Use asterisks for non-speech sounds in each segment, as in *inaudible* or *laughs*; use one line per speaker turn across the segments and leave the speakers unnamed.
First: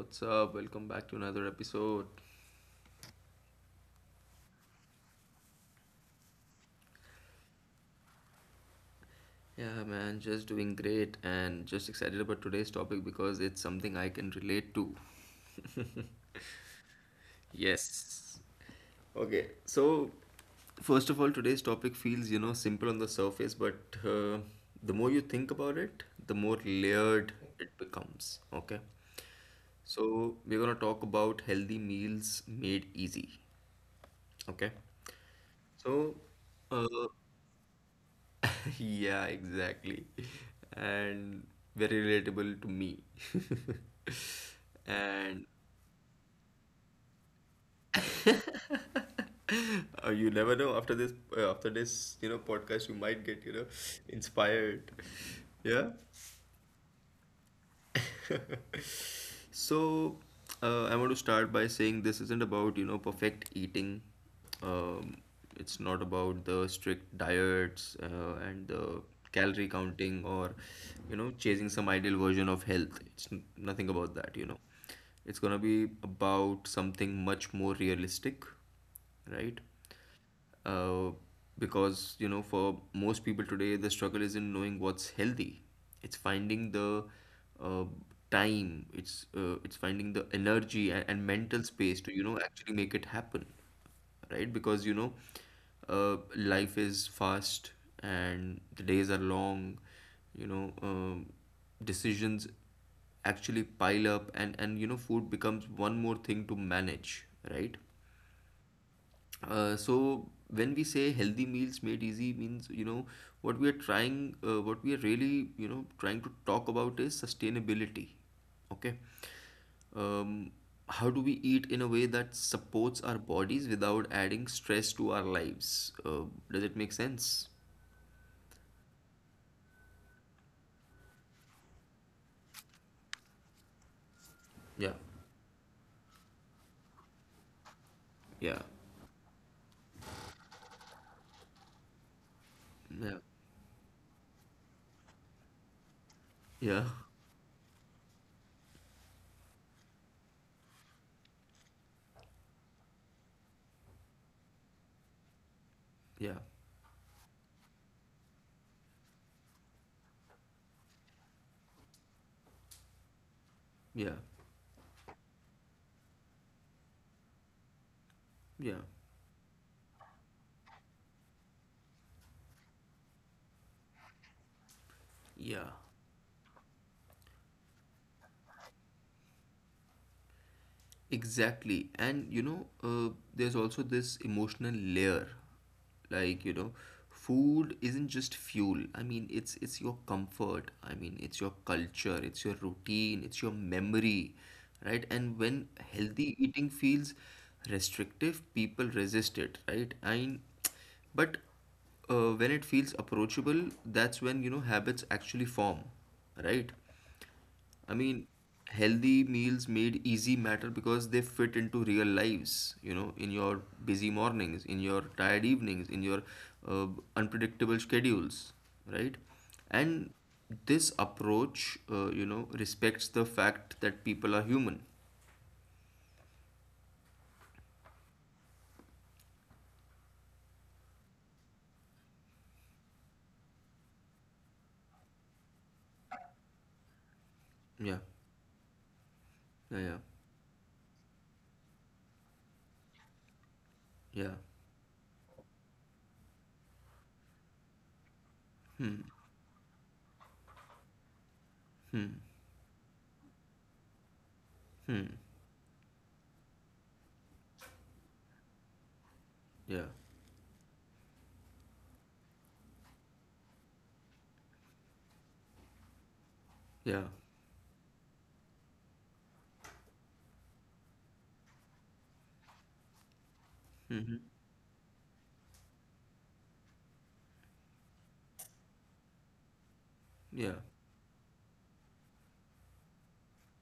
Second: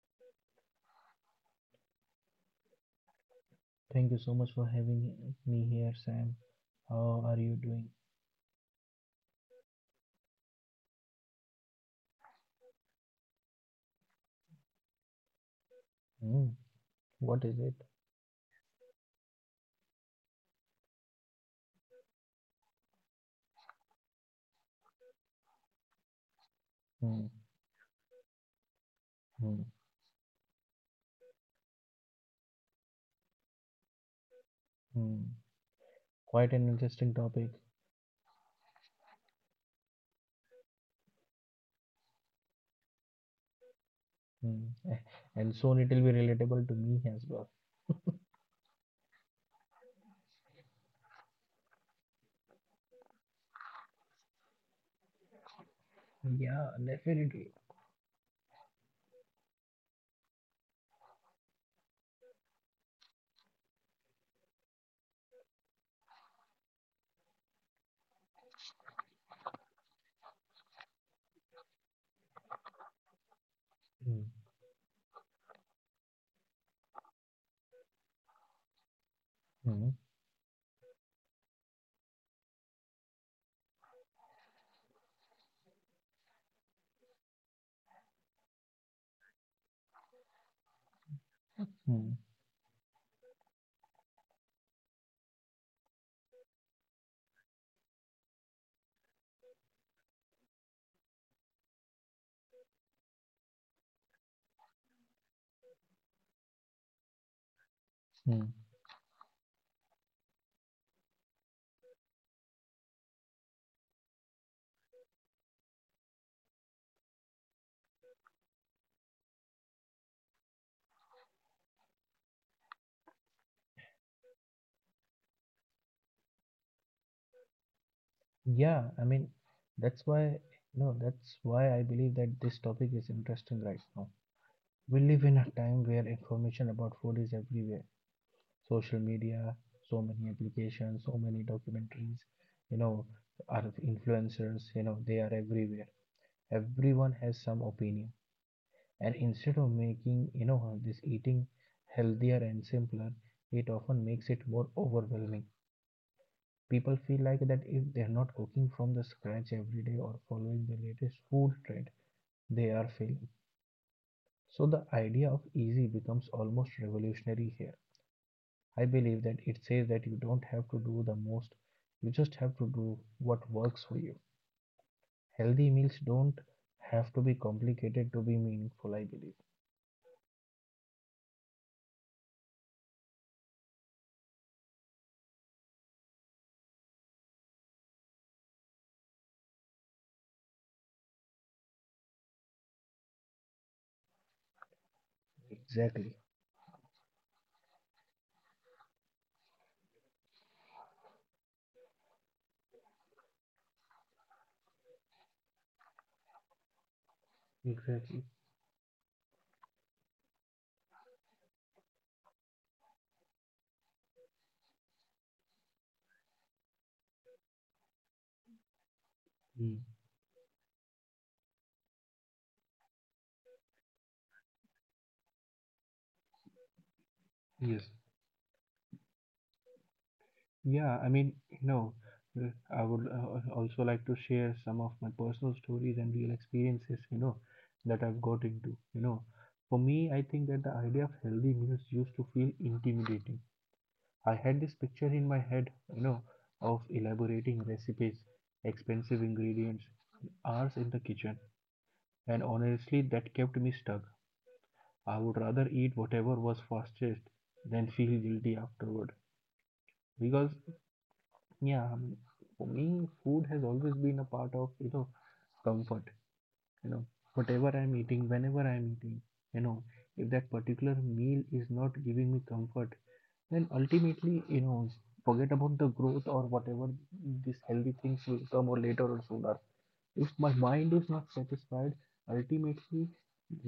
what's up? Welcome back to another episode.
Thank you so much for having me here, Sam. How are you doing?
Yeah, man, just doing great and just excited about today's topic because it's something I can relate to. *laughs*
Hmm. What is it?
Yes. Okay, so first of all, today's topic feels, you know, simple on the surface, but the more you think about it, the more
Hmm.
layered it becomes. Okay,
Hmm.
so we're gonna talk about healthy meals made easy. Okay,
Hmm.
so
Quite an
uh,
interesting topic.
*laughs* Yeah, exactly. And very relatable to me.
Hmm.
*laughs*
*laughs*
And
And soon it will be relatable to me as well.
you never know after this, you know, podcast you might get, you know, inspired. Yeah.
Yeah, definitely.
*laughs* So, I want to start by saying this isn't about, you know, perfect eating. Um, it's not about the strict diets and the calorie counting or, you know, chasing some ideal version of health. It's nothing about
Hmm.
that, you know. It's gonna be about something much more realistic, right?
Hmm.
uh, because you know, for most people today, the struggle isn't knowing what's healthy, it's finding the uh, time, it's it's finding the energy and, mental space
Hmm.
to, you know, actually make it happen, right? Because you know, life is fast and the days are long, you know. Decisions actually pile up, and you know, food becomes one more thing to manage, right?
Hmm.
So when we say healthy meals made easy, means you know, what we are really, you know, trying to talk about is sustainability. Okay. um, how do we eat in a way that supports our bodies without adding stress to our lives? Does it make sense?
Yeah, I mean, that's why, no, that's why I believe that this topic is interesting right now.
Yeah,
We live in a time where information about food is everywhere.
yeah,
Social media, so many applications, so many documentaries, you know,
yeah,
are influencers, you know, they are everywhere.
yeah,
Everyone has some opinion. And instead of making, you know, this eating healthier and simpler, it often makes it more overwhelming.
yeah,
People feel like that if they're not cooking from the scratch every day or following the latest food trend, they are failing.
yeah,
So the idea of easy becomes almost revolutionary here.
yeah,
I believe that it says that you don't have to do the most, you just have to do what works for you. Healthy
yeah.
meals don't have to be complicated to be meaningful, I believe.
Exactly. And you know, there's also this emotional layer. Like, you know, food isn't just fuel. I mean, it's your comfort. I mean, it's your culture, it's your routine, it's your memory, right? And when
Exactly.
healthy eating feels restrictive, people resist it, right? And but when it feels approachable, that's when, you know, habits actually form, right? I
Exactly.
mean, healthy meals made easy matter because they fit into real lives, you know, in your busy mornings, in your tired evenings, in your uh, unpredictable schedules, right?
Mm.
And this approach, you know, respects the fact that people are human.
Yes. Yeah, I mean, you know, uh, I would also like to share some of my personal stories and real experiences, you know,
Yeah,
that I've got into. You know, for
yeah, yeah,
me, I think that the idea of healthy meals used to feel intimidating. I
yeah.
had this picture in my head, you know, of elaborating recipes,
Hmm,
expensive ingredients, hours in the kitchen,
hmm,
and honestly, that kept me stuck.
hmm.
I would rather eat whatever was fastest than feel guilty afterward.
Yeah,
Because, yeah, for me, food has always been a part of, you know, comfort. You know,
yeah,
whatever I'm eating, whenever I'm eating, you know, if that particular meal is not giving me comfort, then
hmm, hmm.
ultimately, you know, forget about the growth or whatever these healthy things will come or later or sooner. If my
Yeah,
mind is not satisfied, ultimately,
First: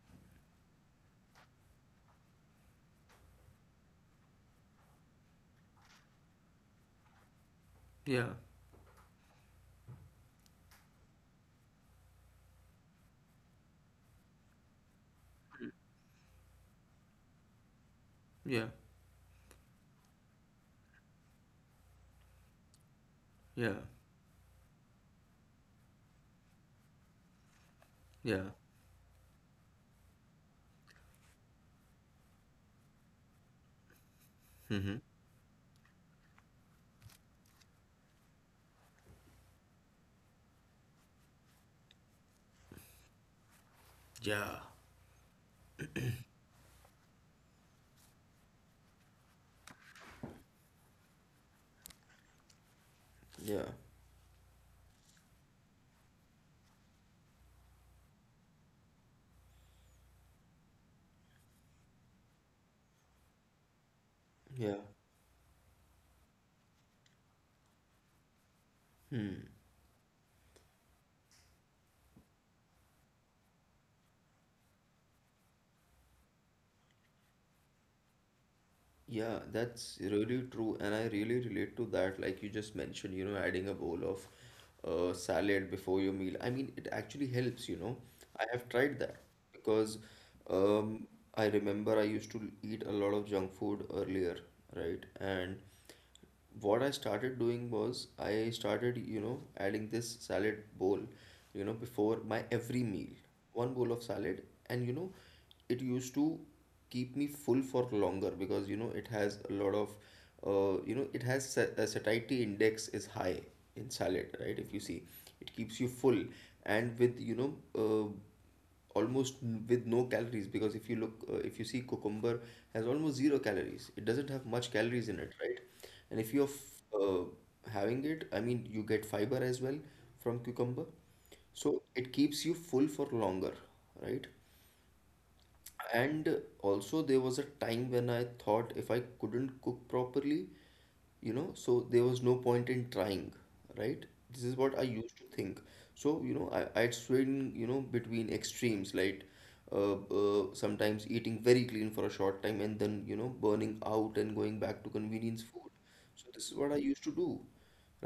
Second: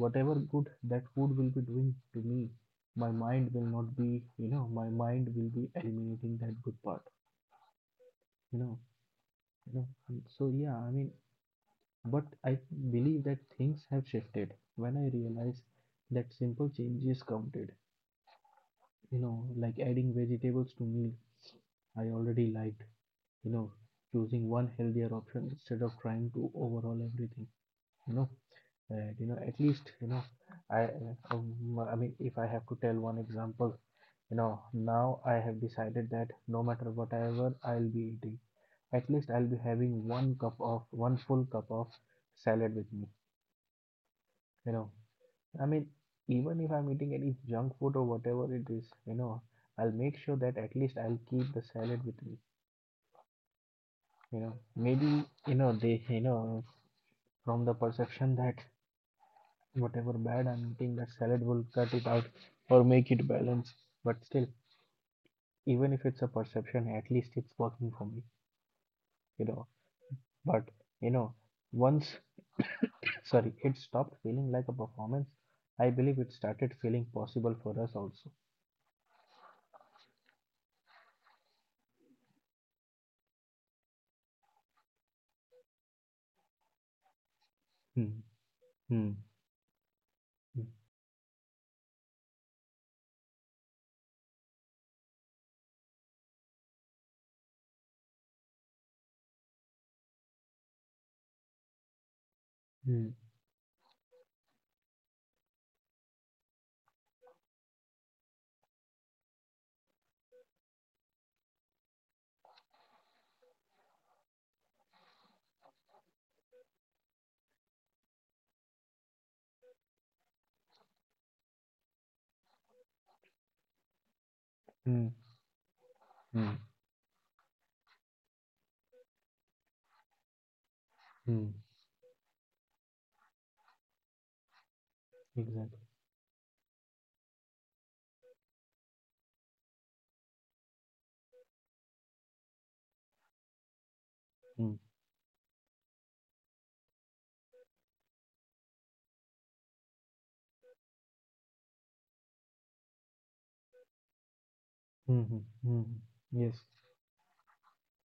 whatever good that food will be doing to me, my mind will not be, you know, my mind will be eliminating that good part,
yeah,
you know, you know. And so yeah, I mean, but I believe that things have shifted when I realized that simple changes counted,
yeah,
you know, like adding vegetables to meal I already liked, you know,
yeah,
choosing one healthier option instead of trying to overhaul everything, you know.
yeah,
And you know, at least, you know, i I mean if I have to tell one example, you know,
hmm, hmm.
now I have decided that no matter whatever I'll be eating, at least I'll be having one cup of one full cup of salad with me,
Yeah,
you know. I mean, even if I'm eating any junk food or whatever it is, you know, I'll make sure that at least I'll keep the salad with me,
yeah,
you know. Maybe, you know, they, you know, from the perception that whatever bad I'm eating, that salad will cut it out or make it balance. But still,
yeah.
even if it's a perception, at least it's working for me, you know. But, you know, once sorry, it stopped feeling like a performance. I believe it started feeling possible for us also.
Yeah, that's really true, and I really relate to that. Like you just mentioned, you know, adding a bowl of salad before your meal. I mean, it actually helps, you know.
Hmm.
I have tried
Hmm.
that because
Hmm.
um, I remember I used to eat a lot of junk food earlier, right? And what I started doing was I started, you know, adding this salad bowl, you know, before my every meal.
Hmm.
One bowl of salad, and you know, it used to keep me full for longer because you know, it has a lot of, you know, it has satiety index is high in salad, right? If you see, it keeps you full, and with you know, uh, almost with no calories, because if you look if you see, cucumber has almost zero calories, it doesn't have much
Hmm.
calories in it, right? And if you're
Hmm.
having it, I mean, you get fiber as well from cucumber.
Hmm.
So it keeps you full for longer, right?
Exactly.
And also, there was a time when I thought if I couldn't cook properly, you know, so there was no point in trying, right? This is
Hmm.
what I used to think. So you know, I'd swing, you know, between extremes, like uh, sometimes eating very clean for a short time and then, you know, burning out and going back to
Hmm. Hmm.
convenience food.
Hmm. Hmm.
So this is
Yes.
what I used to do,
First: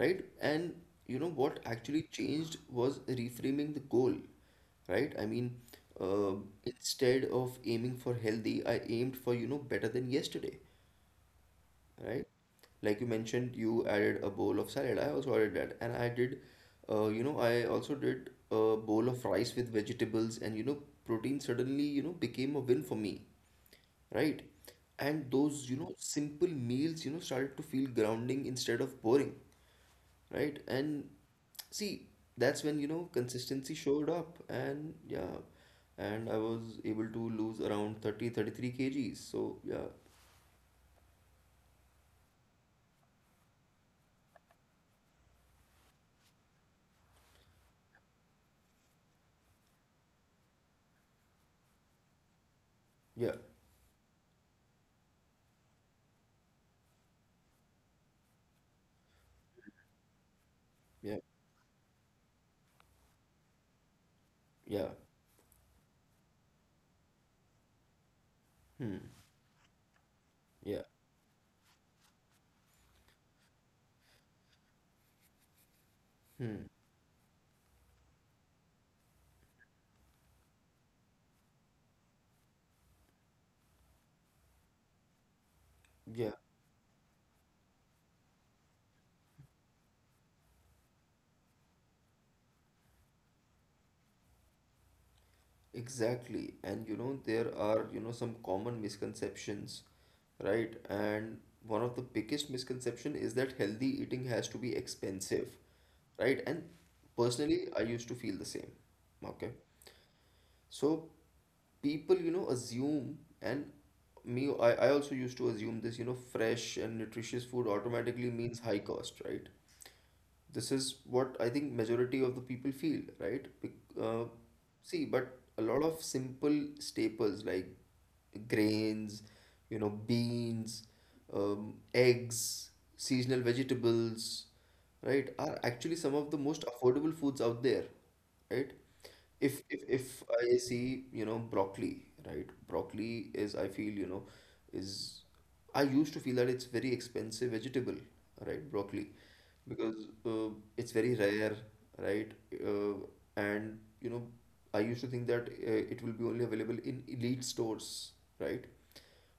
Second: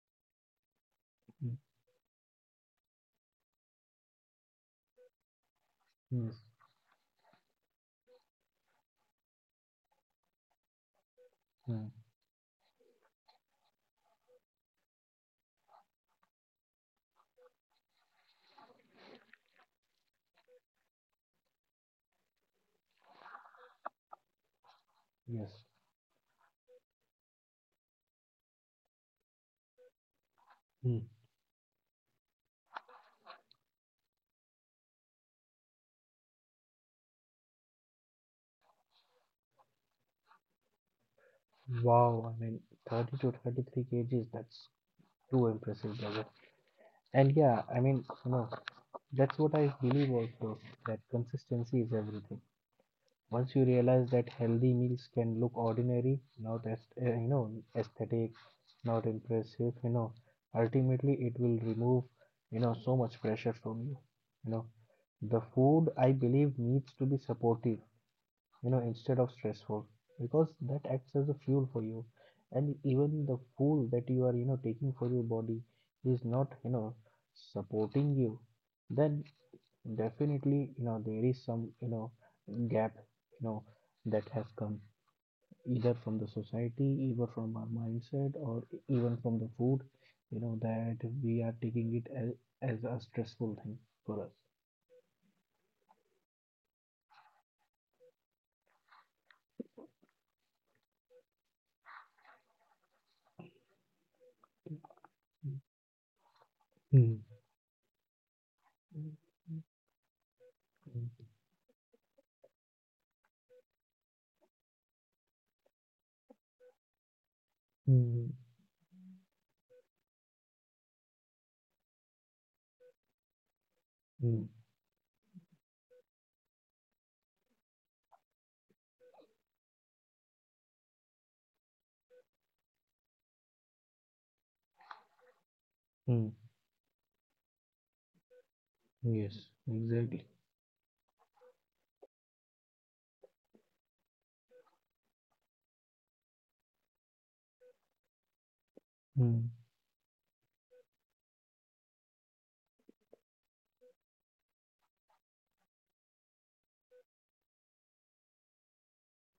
right? And you know
Hmm.
what actually changed was reframing the goal, right? I mean, uh,
Yes.
instead of aiming for healthy, I aimed for, you know, better than yesterday,
Hmm. Hmm.
right? Like you mentioned, you added a bowl of salad. I also added that, and I did, you know, I also did a bowl of rice with vegetables, and you know, protein suddenly, you know, became a win for me, right? And
Yes.
those, you know, simple meals, you know, started to feel grounding instead of boring, right?
Hmm.
And see, that's when, you know, consistency showed up, and yeah, and I was able to lose around thirty three kgs. So yeah,
Wow. I mean, 30 to 33 kgs. That's too impressive, brother. And yeah, I mean, you know, that's what I believe also, that consistency is everything.
yeah,
Once you realize that healthy meals can look ordinary, not as you know, aesthetic, not impressive, you know, ultimately
yeah,
it will remove, you know, so much pressure from you. You know,
yeah.
the food I believe needs to be supportive, you know,
Hmm.
instead of stressful, because that
Yeah.
acts as a fuel for you. And even the food that you are, you know, taking for your body is not,
Hmm.
you know, supporting you, then definitely, you know, there is some, you know, gap, you know, that has come either from the
Yeah,
society, either from our mindset, or even from the food, you know, that we are taking it as a stressful thing for us.
exactly. And you know, there are, you know, some common misconceptions, right? And one of the biggest misconception is that healthy eating has to be expensive, right? And
Mm,
personally, I used to feel the same. Okay.
mm,
So
mm,
people, you know, assume, and me, I also used to assume this, you know, fresh and nutritious food automatically
mm,
means high cost, right? This is what I think, majority of the people feel, right?
mm,
See, but a lot of simple staples like grains, you know, beans, eggs, seasonal vegetables, right, are actually some of
mm.
the most affordable foods out there, right?
Yes,
If
exactly.
I see, you know, broccoli, right? Broccoli is, I feel, you know, is I used to feel that it's very expensive vegetable, right? Broccoli,
Mm,
because it's very rare, right? Uh, and you know, I used to think that it will be only available in elite stores, right?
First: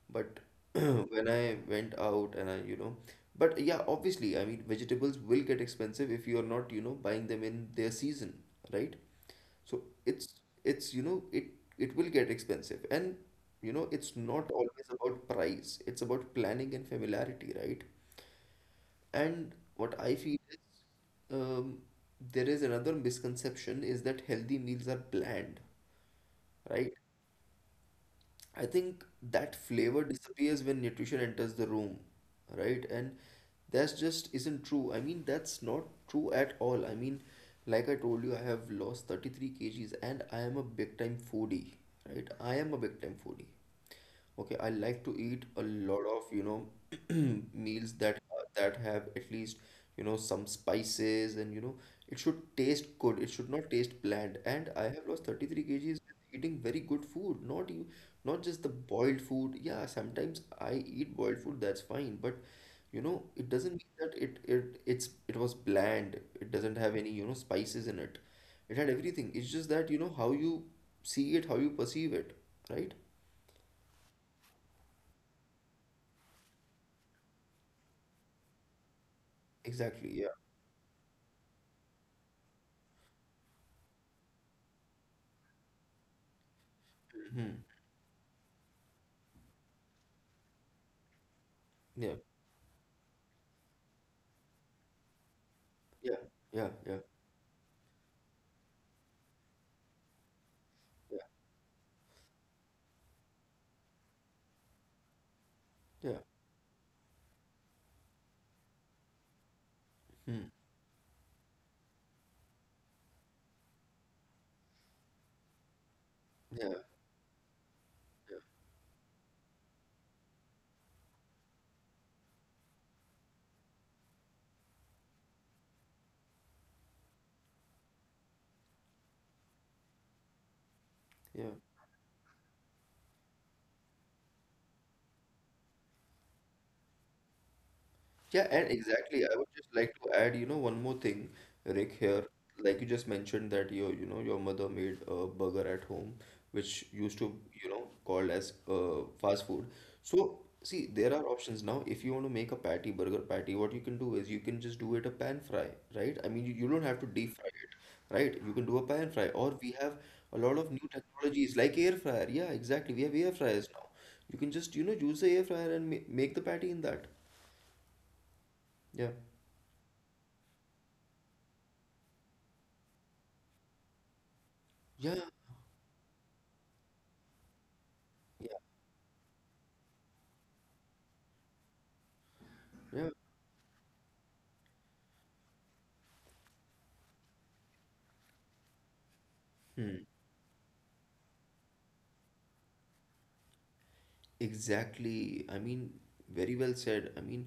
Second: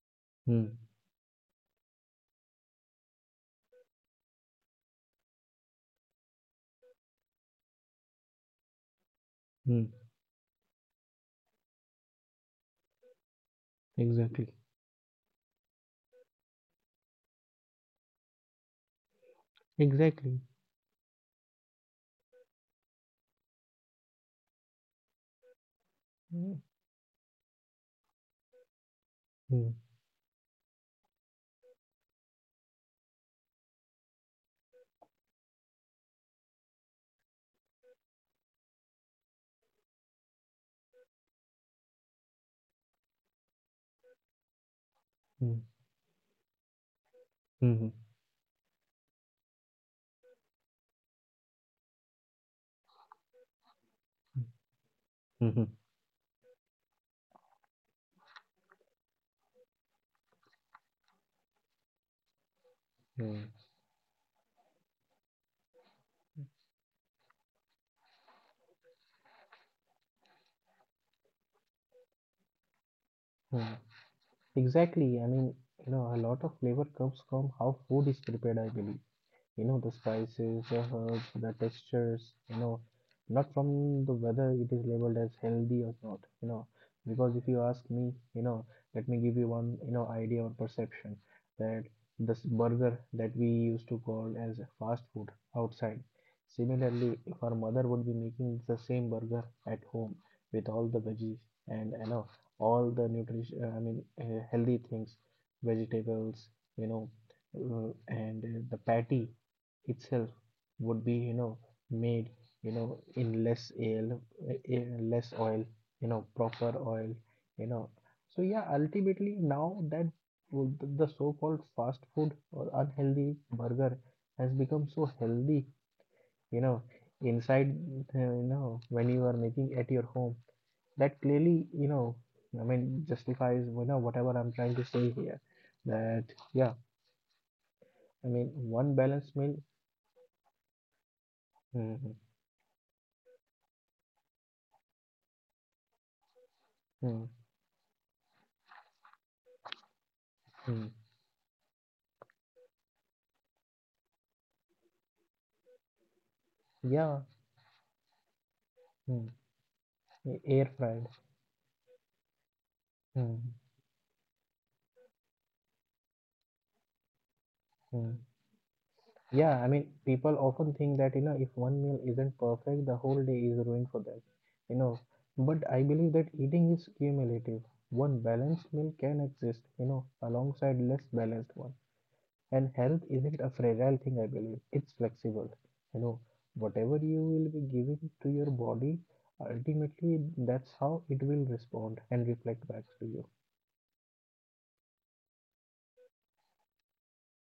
But
mm,
*clears throat* when I went out and I, you know, but yeah, obviously, I mean, vegetables will get expensive if you are not, you know, buying them in their season, right? So
mm,
it's you know, it will get expensive, and you know, it's not
exactly.
always about price. It's about planning and familiarity, right? And what I feel
Exactly.
is, um, there is another misconception is that healthy meals are bland,
Mm,
right? I think that
mm,
flavor disappears when nutrition enters the room, right? And that's just isn't true. I mean, that's not true at all. I mean, like I told you, I have lost 33 kgs and I am a big time foodie, right? I am a big time foodie. Okay, I like to eat
mm,
a lot of, you know, *clears throat*
mm,
meals that that have at least, you know, some spices and you know, it should taste good. It should not taste bland.
mm,
And I have lost 33
mm,
kgs eating very good food, not just the boiled food. Yeah, sometimes I eat boiled food, that's fine, but you know,
mm,
it doesn't mean that it was bland. It doesn't have any, you know, spices in it. It had everything. It's just that, you know, how you see it, how you perceive it, right?
mm. Exactly. I mean, you know, a lot of flavor comes from how food is prepared, I believe. You know, the
Exactly, yeah.
spices, the herbs, the textures, you know, not from the whether it is labeled as healthy or not, you know. Because if
Hmm.
you ask me, you know, let me give you one, you know, idea or perception that
Yeah.
this burger that we used to call as fast food outside,
Yeah. Yeah. Yeah.
similarly if our mother would be making the same burger at home with all the
Yeah.
veggies and, you know, all the nutrition, I mean, healthy things,
Yeah.
vegetables, you know, uh, and the patty itself
Hmm.
would be, you know, made, you know, in less oil, in less oil, you know, proper
Yeah.
oil, you know.
Yeah.
So yeah, ultimately now that the so-called fast food or unhealthy burger has become so healthy, you know, inside, you know, when you are making at your home, that
Yeah.
clearly, you know, I mean justifies, you know, whatever I'm trying to say here, that yeah, I
Yeah,
mean,
and
one
exactly. I
balanced
would
meal.
just like to add, you know, one more thing, Rick,
Mm-hmm.
here. Like you just mentioned that your, you know, your mother made a burger at home, which used
Mm-hmm.
to, you know, called as fast food. So, see, there are options now. If you want to make a patty, burger patty, what you can do is you can just do it a pan fry, right? I mean, you don't have to
Yeah,
deep fry it, right? You can do a pan
mm,
fry, or we have a
a-
lot of
air
new
fried.
technologies like air fryer. Yeah, exactly. We have air
Mm,
fryers now. You can just, you know, use the air fryer and ma make the patty in that.
mm.
Yeah.
Yeah, I mean, people often think that, you know, if one meal isn't perfect, the whole day is ruined for them, you know.
Yeah,
But I believe that eating is cumulative. One
yeah,
balanced meal can exist, you know, alongside less balanced one. And health
yeah.
isn't a fragile thing, I believe. It's flexible. You know, whatever you will be giving to your body,
Hmm.
ultimately, that's how it will respond and reflect back to you.
Exactly. I mean, very well said. I mean,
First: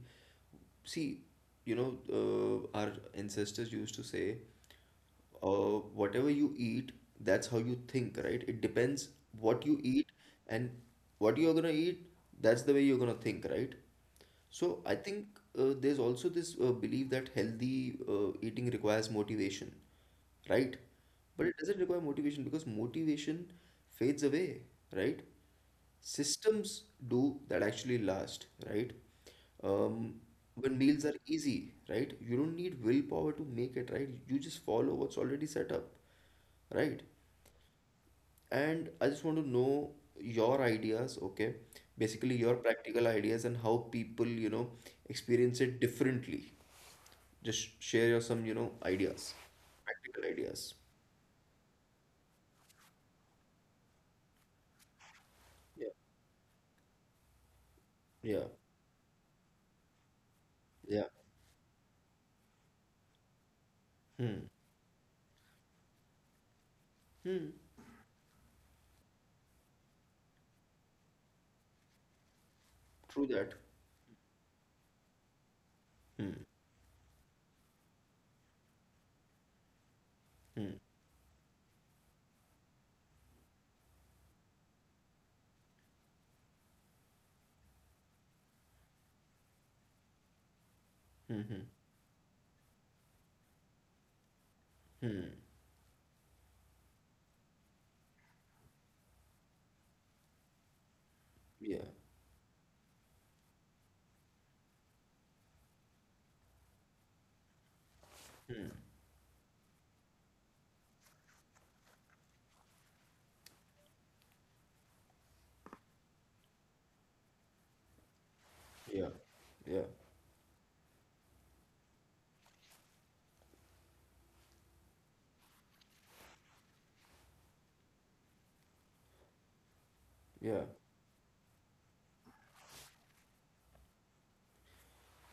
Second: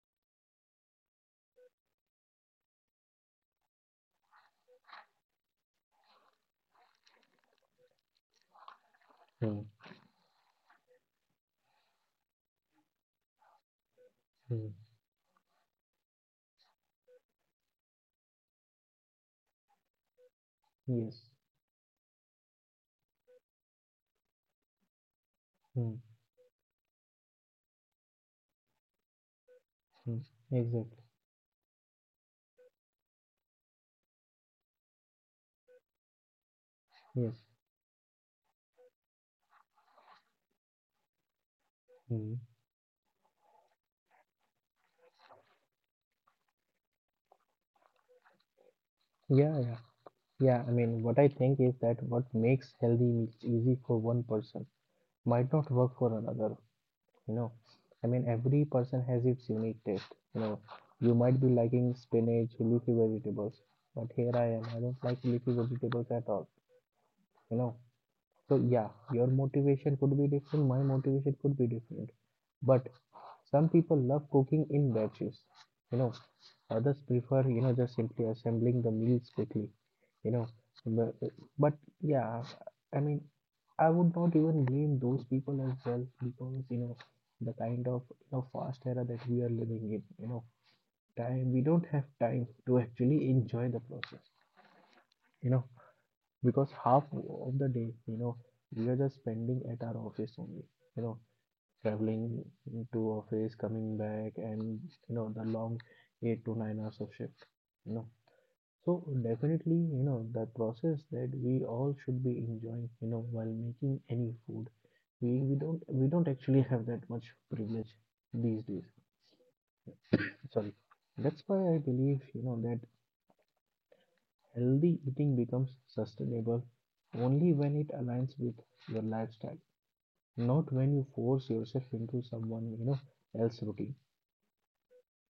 see, you know, our ancestors used to say whatever you eat, that's how you think, right? It depends
Mm,
what you eat and what you're gonna eat, that's the way you're gonna think, right?
mm.
So I think there's also this belief that healthy eating requires motivation, right?
Yes.
But it doesn't require motivation because motivation fades away, right?
Hmm.
Systems do that actually last, right? Um,
Mm,
when
exactly.
meals are easy, right? You don't need willpower to make it, right? You just follow what's already set up, right?
Yes.
And I just want to know your ideas, okay? Basically,
Mm.
your practical ideas and how people, you know, experience it differently. Just share your some, you know, ideas,
Yeah, yeah.
practical
Yeah, I
ideas.
mean, what I think is that what makes healthy meals easy for one person might not
Yeah.
work for another, you know. I mean,
Yeah.
every person has its unique taste, you know.
Yeah.
You might be liking spinach, leafy vegetables, but here I am, I don't like leafy vegetables at all,
Hmm.
you know. So yeah, your motivation could be different, my motivation could be different. But
True that.
some people love cooking in batches, you know. Others prefer, you know, just simply assembling the meals quickly, you know.
Hmm.
But, but yeah, I mean, I would not even blame those people as well, because you know the kind of, you know, fast era that we are living in. You know, time we don't have time to actually enjoy the process. You know, because half of the day, you know, we are just spending at our office only, you know,
Yeah.
traveling to office, coming back, and you know the long 8 to 9 hours of shift, you know. So definitely, you know, the process that we all should be enjoying, you know, while making any food, we don't actually have that much privilege these days,
Yeah. Yeah.
sorry. That's why I believe, you know, that healthy eating becomes sustainable only when it aligns with your lifestyle,
Yeah.
not when you force yourself into someone, you know, else routine.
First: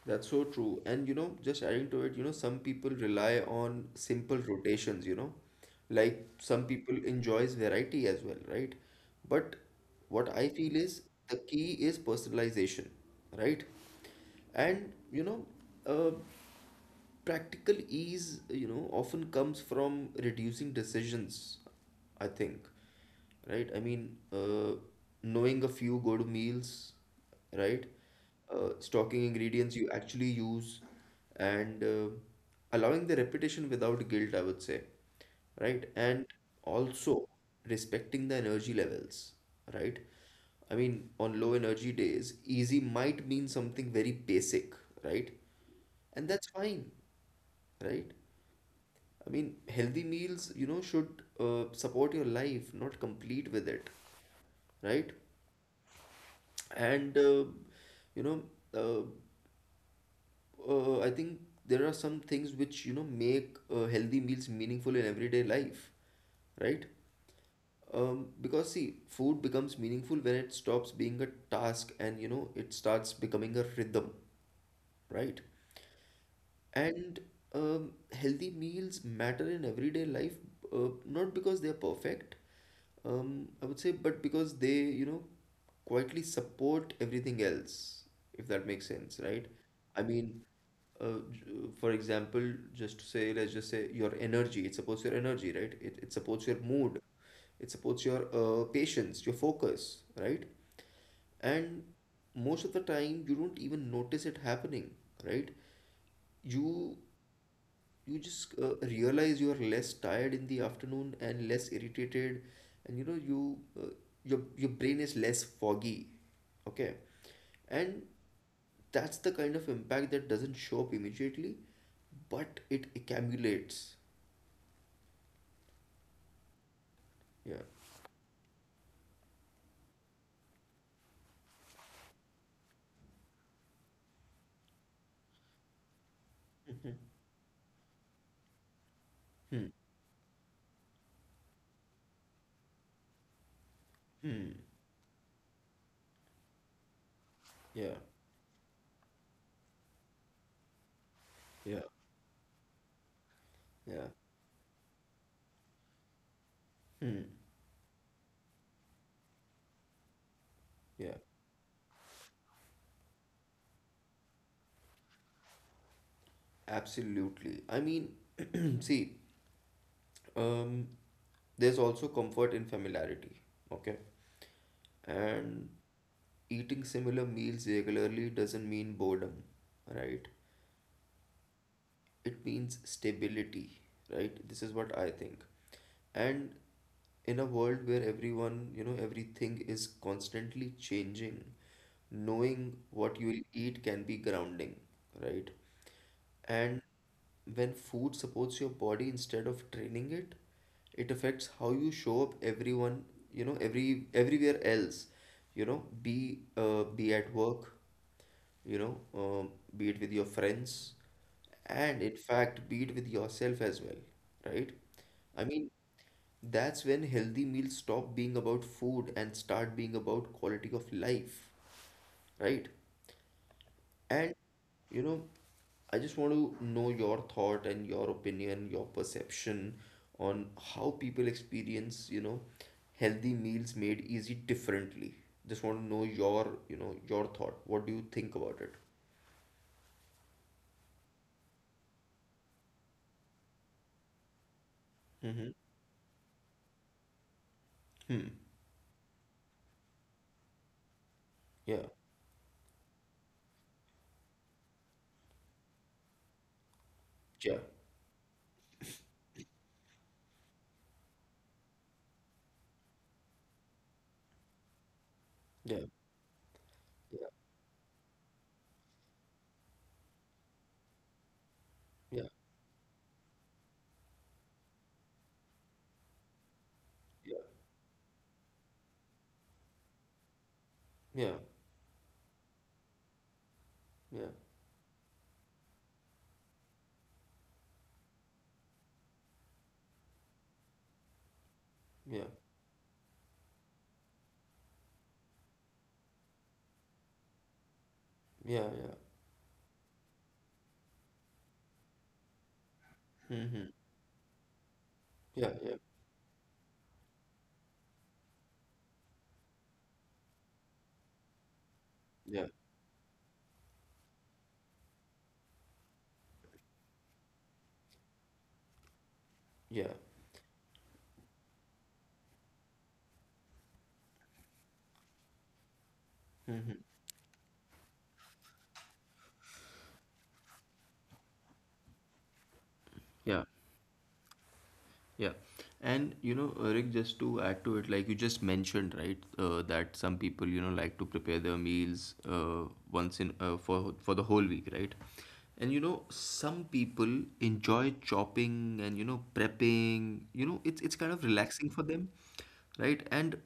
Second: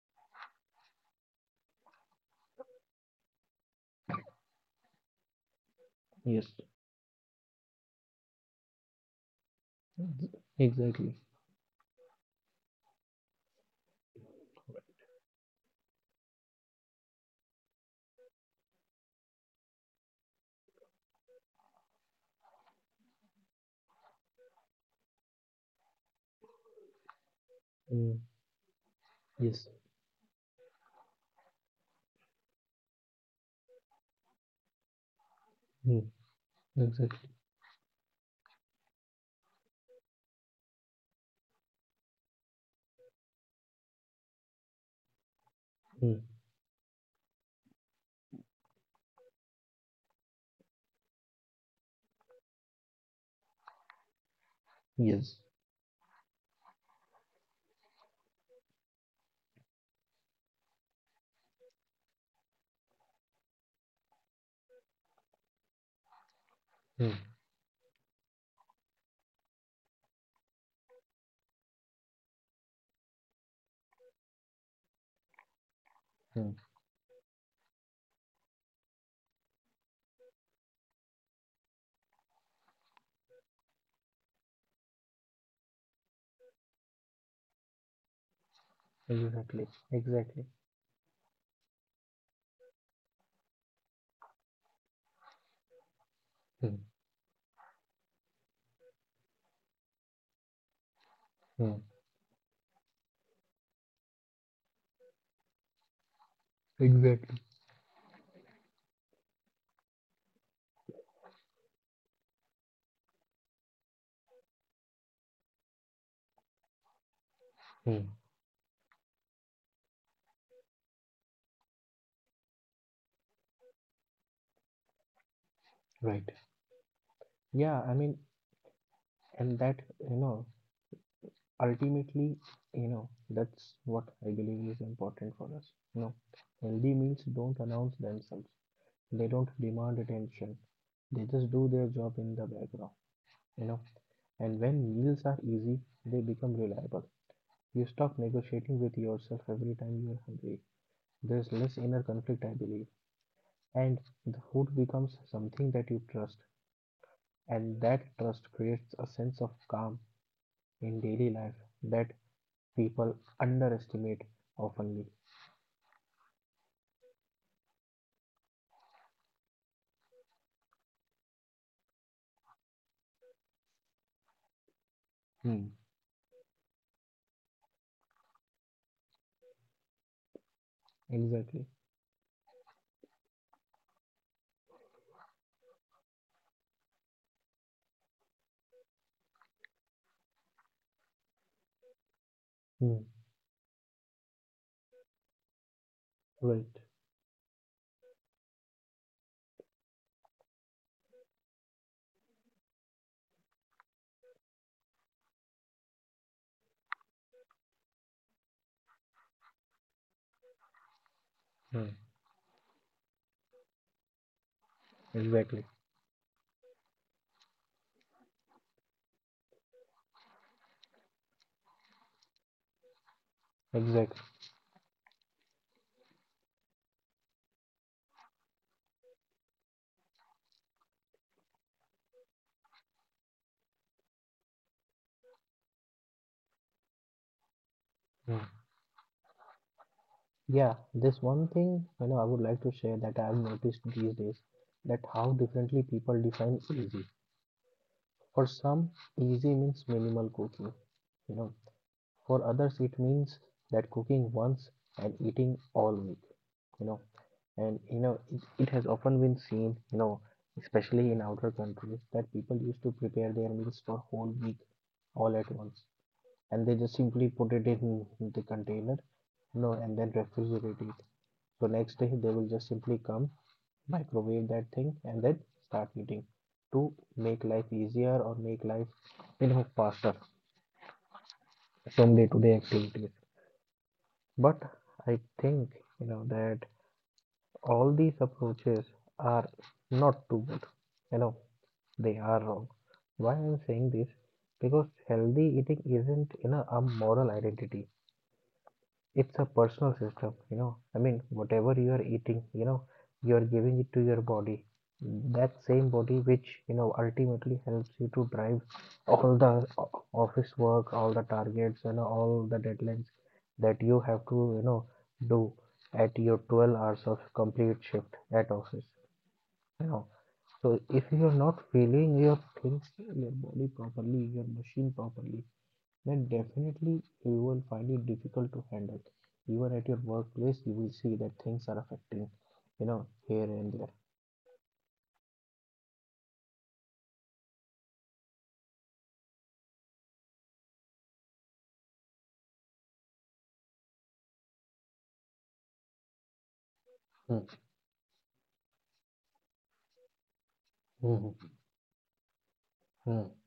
That's so true. And you know, just adding to it, you know, some people rely on simple rotations, you know, like
Yes.
some people enjoys variety as well, right? But what I feel is,
Exactly.
the key is personalization, right? And you know, uh, practical ease, you know, often comes from reducing decisions, I think, right? Knowing a few good meals, right?
Mm.
Stocking
Yes.
ingredients you actually use, and allowing the repetition without guilt, I would say, right?
Mm.
And also
Exactly.
respecting the energy levels, right? I mean, on low energy days easy might mean something very basic, right?
Mm.
And that's fine, right? I mean, healthy meals, you know, should support your life, not complete with it, right?
Yes.
And you know, uh, I think there are some things which, you know, make healthy meals meaningful in everyday life, right?
Mm.
Because see, food becomes meaningful when it stops being a task and, you know, it starts becoming a rhythm, right?
Mm.
And healthy meals matter in everyday life, not because they're perfect, I would say, but because they, you know, quietly support everything else, if that makes sense, right?
Exactly,
I mean,
exactly.
uh, j- for example, just to say, let's just say your energy, it supports your energy, right? It supports your
Mm.
mood, it supports your patience, your focus, right?
Mm.
And most of the time, you don't even notice it happening, right? You
Exactly.
you just realize you are less tired in the afternoon and less irritated, and you know you your brain is less foggy. Okay. And
Mm.
that's the kind of impact that doesn't show up immediately, but it accumulates.
Right.
Yeah.
Yeah, I mean, and that, you know, ultimately, you know, that's what I believe is important for us, you know. Healthy
Mhm.
meals don't announce themselves, they don't
Hmm.
demand attention, they just do their job in the background, you know.
Hmm.
And when meals are easy, they become reliable. You
Yeah,
stop negotiating with yourself every time you are hungry. There's less
yeah,
inner conflict, I believe. And
yeah.
the food becomes something that you trust.
Hmm.
And that trust creates a sense of calm in
Yeah,
daily life that people underestimate oftenly.
absolutely. I mean, *clears throat* see, um there's also comfort in familiarity. Okay.
Hmm.
And eating similar meals regularly doesn't mean boredom, right?
Exactly.
It means stability, right? This is what I think. And in a world where everyone, you know, everything is constantly changing, knowing
Hmm.
what you will eat can be grounding, right?
Right.
And when food supports your body instead of training it, it affects how you show up everyone, you know, everywhere else, you know, be at work, you know, be it with your friends,
Hmm.
and in fact, be it with yourself as well, right? I
Exactly.
mean, that's when healthy meals stop being about food and start being about quality of life, right?
Exactly.
And, you know, I just want to know your thought and your opinion, your perception on how people experience, you know, healthy meals made easy differently. Just want to know your, you know, your thought. What do you think
Hmm.
about it?
Yeah, this one thing, you know, I would like to share that I've noticed these days that how
Mm-hmm.
differently people define easy.
Hmm.
For some, easy means minimal cooking. You know,
Yeah,
for others, it means that cooking once and eating all week. You know,
yeah,
and you know, it has often been seen, you know, especially in outer countries, that people used to prepare their meals for whole week all at once,
yeah,
and they just simply
yeah,
put it in the container, you know, and then refrigerate it. So next day they will just simply come, microwave that thing, and then start eating to
yeah,
make life easier or make life, you know, faster
yeah,
from day to day activities.
yeah,
But I think, you know, that all these approaches are not too good, you know, they
yeah, yeah,
are wrong. Why I'm saying this, because healthy eating isn't, you know, a moral identity,
yeah, yeah, yeah.
it's a personal system, you know. I mean, whatever you are eating, you know, you are
Mm-hmm.
giving it to your body,
Yeah,
that
yeah,
same body which, you know, ultimately helps you to drive all the o- office work, all the targets, and
yeah,
all the deadlines that you have to, you know, do at your 12 hours of complete shift at office, you
yeah,
know. So if you are not feeling your things, your body properly, your machine properly, then definitely you will find it difficult to handle. Even at your workplace, you will see that things are affecting, you know, here
yeah.
and there.
Yeah. And you know, Rick, just to add to it, like you just mentioned, right, that some people, you know, like to prepare their meals once in for the whole week, right? And you know, some people enjoy chopping and, you know, prepping. You know, it's
Mm,
kind of
mhm,
relaxing for them, right?
mm,
And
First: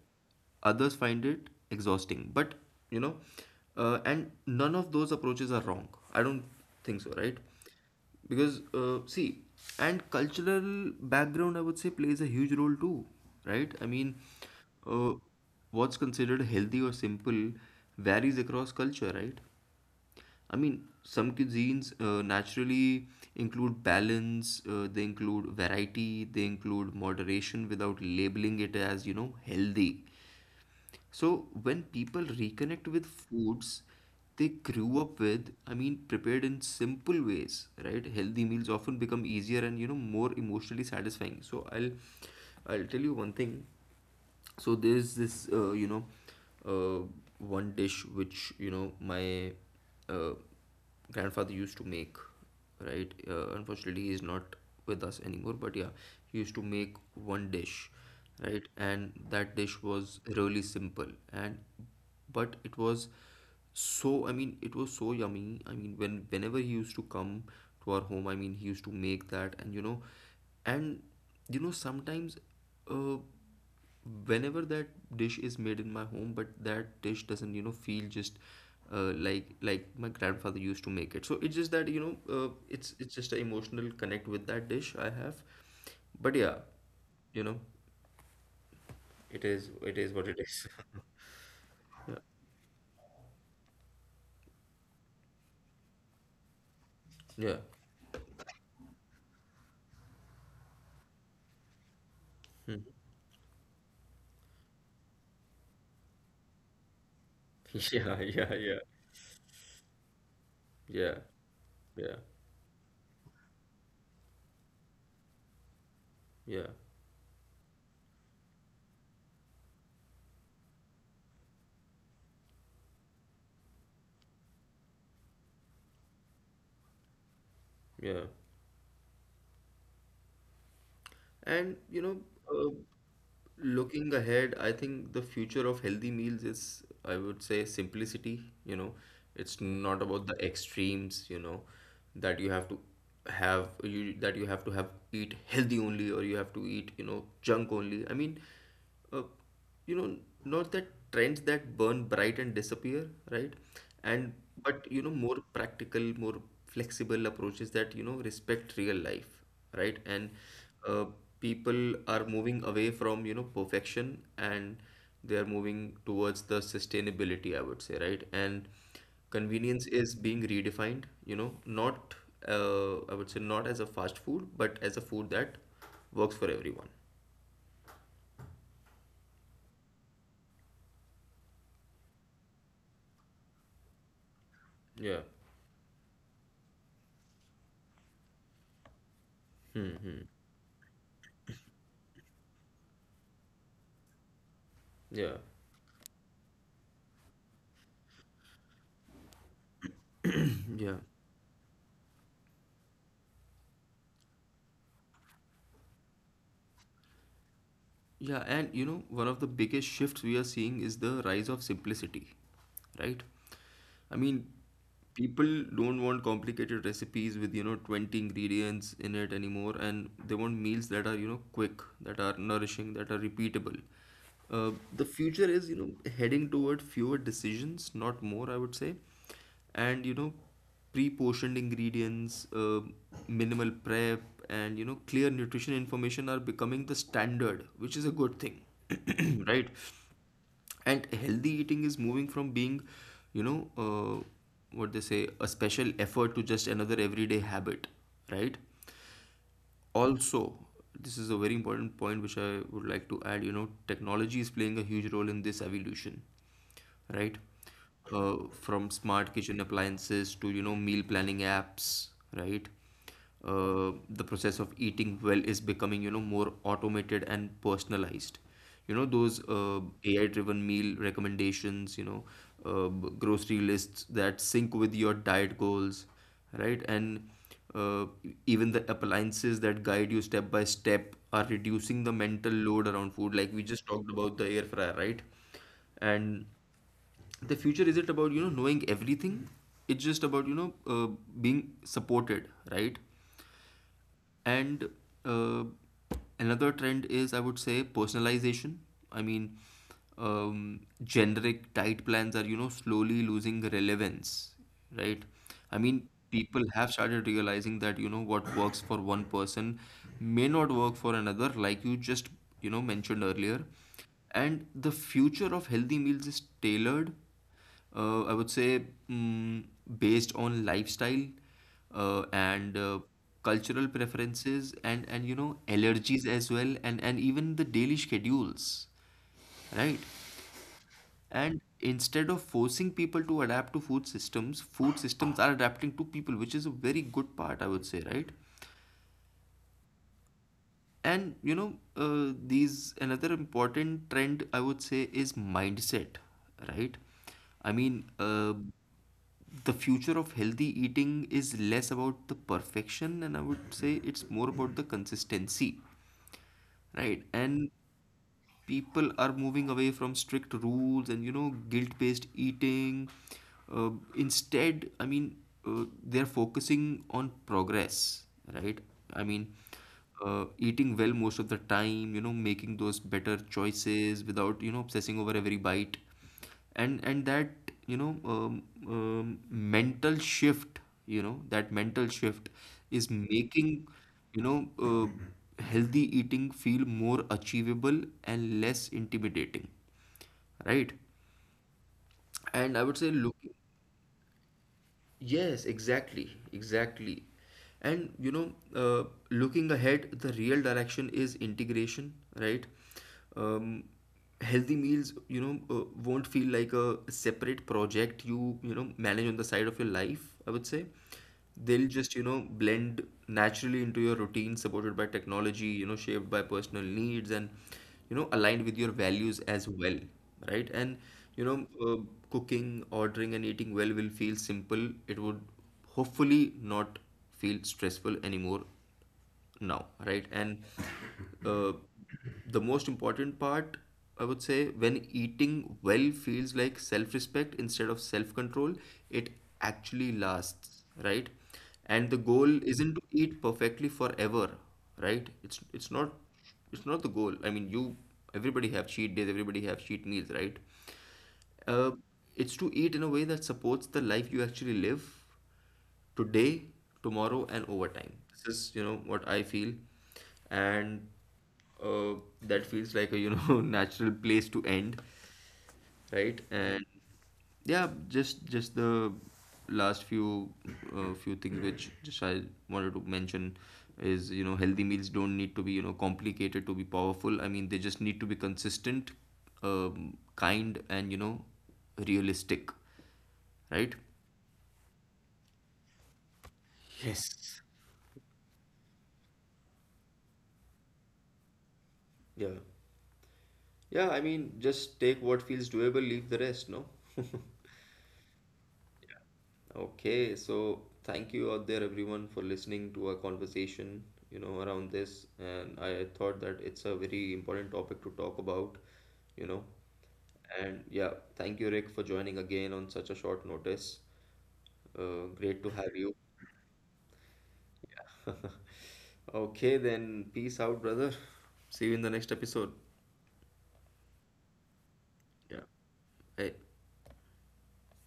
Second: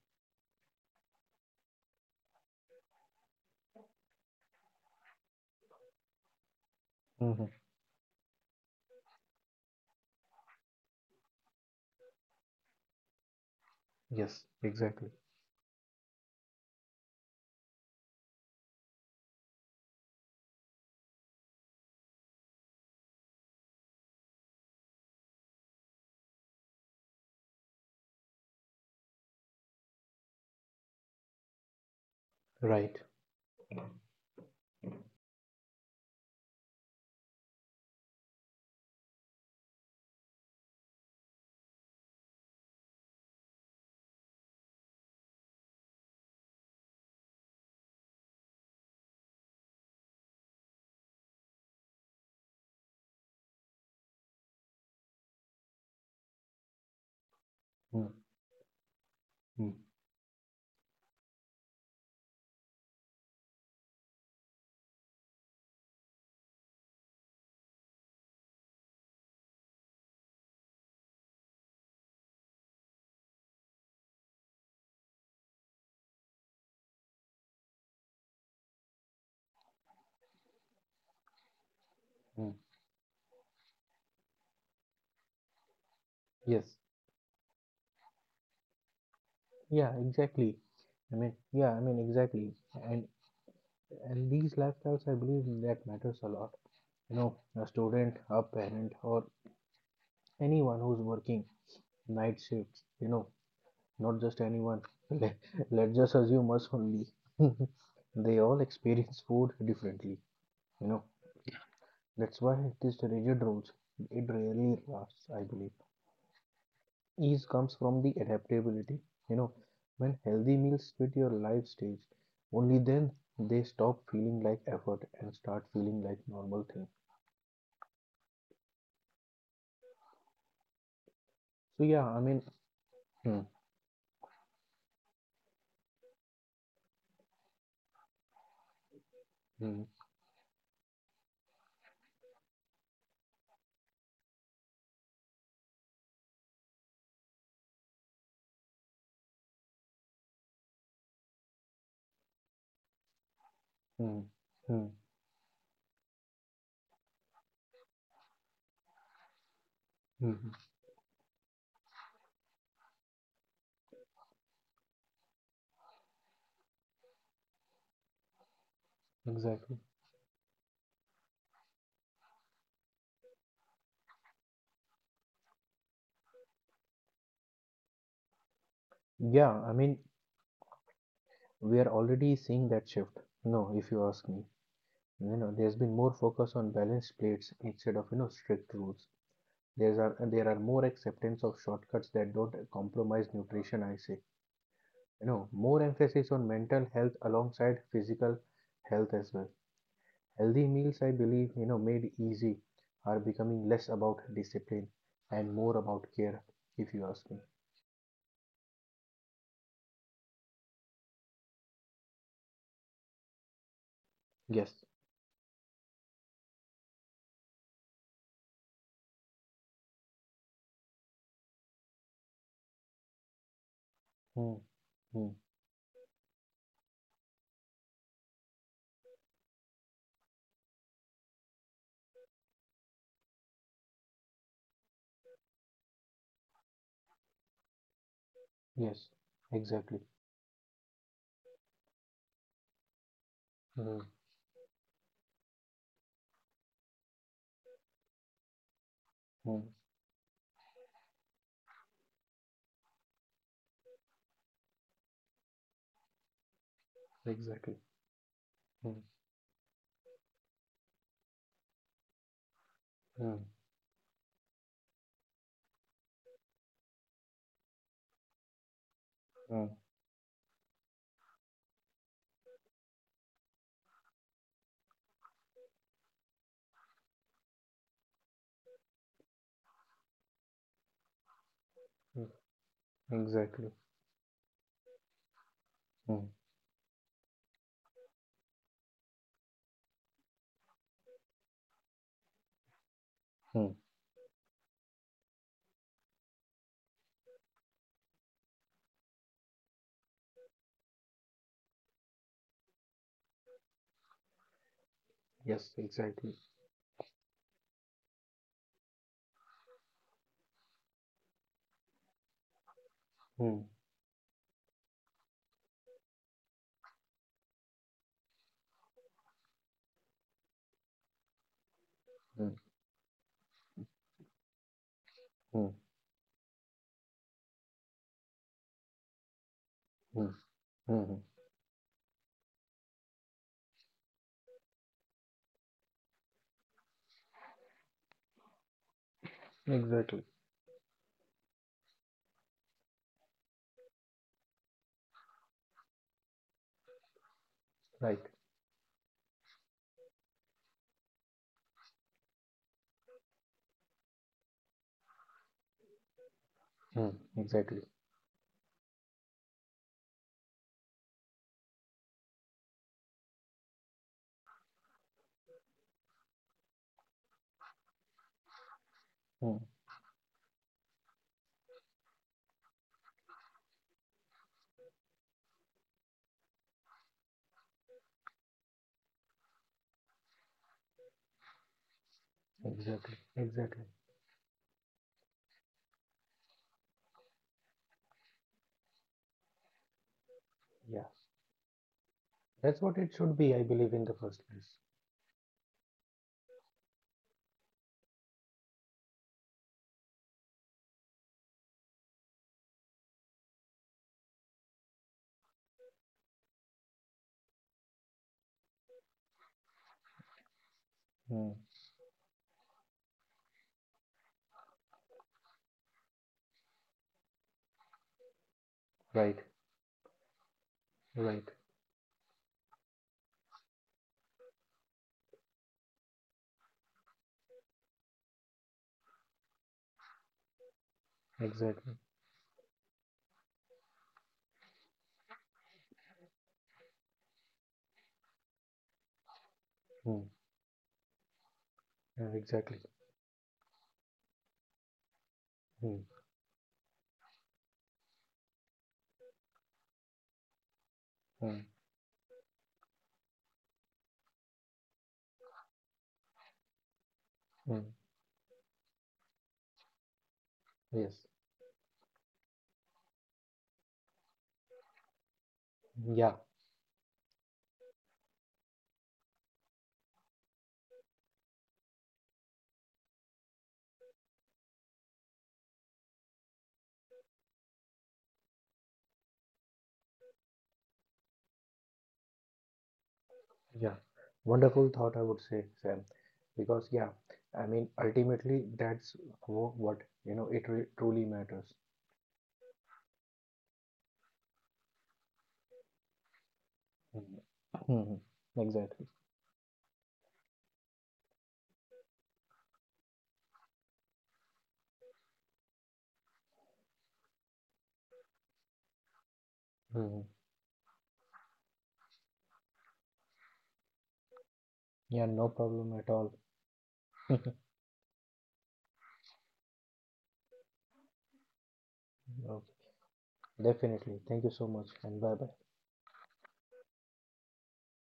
others find it exhausting. But you know, and none of those approaches are wrong. I don't think so, right?
mhm.
Because see, and cultural background, I would say, plays a huge role too, right? I mean,
Yes, exactly.
uh, what's considered healthy or simple varies across culture, right? I mean, some cuisines naturally include balance, they include variety, they include moderation without labeling it as, you know, healthy. So when people reconnect
Right.
with foods they grew up with, I mean, prepared in simple ways, right? Healthy meals often become easier and, you know, more emotionally satisfying. So I'll tell you one thing. So there's this you know, uh, one dish which, you know, my uh, grandfather used to make, right? Unfortunately he is not with us anymore, but yeah, he used to make one dish,
Mm,
right? And that
mm,
dish was really simple. And but it was, so I mean, it was so yummy. I mean, whenever he used to come to our home, I mean, he used to make that, and you know, and you know, sometimes uh whenever that dish is made in my home, but that dish doesn't, you know, feel just like my grandfather used to make it. So it's just that, you know,
mm.
it's just an emotional connect with that dish I have. But yeah,
Yes.
you know,
Yeah,
it is what it
exactly.
is. *laughs*
I mean, yeah, I mean, exactly. And these lifestyles, I believe that matters a lot. You know,
Yeah.
a student, a parent, or anyone who's working night shifts, you know, not just anyone. *laughs* Let, let's just assume us only. *laughs*
*laughs* Yeah,
They
yeah,
all
yeah.
experience food differently, you know.
Yeah, yeah,
That's why these rigid rules, it rarely lasts, I believe.
yeah,
Ease comes from the adaptability, you know. When healthy meals fit your life stage, only then they stop feeling like effort and start feeling like normal thing.
yeah. And
So yeah,
you
I
know,
mean,
uh,
hmm,
looking ahead, I think the future of healthy meals is, I would say, simplicity. You know, it's
hmm,
not about the extremes, you know, that you have to that you have to have eat healthy only or you have to eat, you know, junk only. I mean, uh, you know, not that trends that burn bright and disappear, right?
hmm,
And
hmm,
but you know, more practical, more flexible approaches that, you know, respect real life, right?
hmm,
And
hmm,
uh, people are moving away from, you know, perfection, and they are moving towards the sustainability, I would say, right? And
exactly.
convenience is being redefined, you know, not I would say, not as a fast food, but as a food that works for everyone.
Yeah, I mean, we are already seeing that shift. No, if you ask me,
Yeah.
you know, there's been more focus on balanced plates instead of, you know, strict rules. There are more acceptance of shortcuts that don't compromise nutrition. I say, you
Yeah.
know, more emphasis on mental health alongside physical health as well. Healthy
Yeah.
meals, I believe, you know, made easy, are becoming less about discipline and more about care. If you ask me,
Yeah, and you know, one of the biggest shifts we are seeing is the rise of simplicity, right? I mean,
yes.
people don't want complicated recipes with, you know, 20 ingredients in it anymore, and they want meals that are, you know, quick, that are nourishing, that are repeatable.
Hmm.
Uh, the
Hmm.
future is, you know, heading toward fewer decisions, not more, I would say. And, you know, pre-portioned ingredients, minimal prep, and, you know, clear nutrition information are becoming the standard, which is a good thing,
Yes,
*clears throat* right?
exactly.
And healthy eating is moving from being, you know,
Hmm.
what they say, a special effort to just another everyday habit, right?
Hmm.
Also, this is a very important point which I would like to add. You know, technology is playing a huge role in this evolution, right?
Exactly.
uh, from
Hmm.
smart kitchen appliances to, you know, meal planning apps, right?
Hmm.
The process of eating well is becoming, you know, more automated and personalized. You know, those
Hmm.
AI driven meal recommendations, you know, grocery lists that sync with your diet goals, right? And uh, even the appliances that guide you step by step are reducing the
Hmm.
mental load around food. Like we
Exactly.
just talked about the air fryer, right?
Hmm.
And the future isn't about, you know, knowing everything. It's just about, you know, being supported, right?
Hmm.
And uh, another trend is, I would say, personalization. I mean, generic diet plans are, you know, slowly losing relevance, right?
Yes,
I mean,
exactly.
people have started realizing that, you know, what works for one person may not work for another, like you just, you know, mentioned
Hmm.
earlier. And the future of healthy meals is tailored, I would say, based on lifestyle,
Hmm.
and cultural preferences and you know,
Hmm.
allergies as well, and even the daily schedules, right?
Hmm. Mm,
And instead of forcing people to adapt to food systems are adapting to people, which is a very good part, I would say, right?
exactly.
And you know, these another important trend, I would say, is mindset, right? I mean,
Right.
the future of healthy eating is less about the perfection, and I would say it's more about the consistency,
Hmm.
right? And
Exactly.
people are moving away from strict rules and, you know, guilt based eating. uh, Instead, I mean, they're focusing on progress, right? I mean,
Hmm.
eating well most of the time, you know, making those better choices without, you know, obsessing over every bite. And that, you know, mental shift, you know, that mental shift is
Exactly.
making,
Exactly.
you know, uh, healthy eating feel more achievable and less intimidating, right?
Yeah.
And
That's
I
what
would say
it should
look,
be, I believe, in the first place.
yes, exactly, exactly. And you know, looking ahead, the real direction is integration, right? Um, Healthy meals, you know, won't feel like a separate project you, you know, manage on the side of your life, I would say.
Hmm.
They'll just, you know, blend naturally into your routine, supported by technology, you know, shaped by personal needs, and you know, aligned with your
Right.
values as well, right? And you
Right.
know, cooking, ordering, and eating well will feel simple. It would hopefully not feel stressful anymore now, right? And uh,
Exactly.
the most important part, I would say, when eating well feels like self respect instead of self control, it actually
Hmm.
lasts, right? And the
Yeah,
goal
exactly.
isn't to eat perfectly forever, right? It's it's
Hmm.
not it's not the goal. I mean, you, everybody have cheat days, everybody have cheat meals, right?
Hmm.
Uh, it's to eat in a way that supports the life you actually live, today, tomorrow, and
Hmm.
overtime. This is, you know, what I feel, and
Yes.
uh, that feels like a, you know, *laughs* natural place to end,
Yeah.
right? And yeah, just the last few few things which just I wanted to mention is, you know, healthy meals don't need to be, you know, complicated to be powerful. I mean, they just need to be consistent, kind, and, you know, realistic,
Yeah.
right?
Wonderful thought, I would say, Sam. Because, yeah,
Yes.
I mean, ultimately, that's what, you know, it re truly matters.
Yeah. Yeah, I mean, just take what feels doable, leave the rest, no? *laughs*
Hmm. Hmm. Exactly.
Okay, so thank you out there, everyone, for listening to our conversation, you know, around this. And I thought that it's a very important topic to talk about, you know.
Mhm.
And yeah, thank you, Rick, for joining again on such a short notice.
Yeah, no
Great to
problem
have
at
you.
all.
Yeah. *laughs* Okay, then peace out, brother. See you in the next
Uh,
episode.
Definitely. Thank you so much, and bye bye.
Yeah. Hey.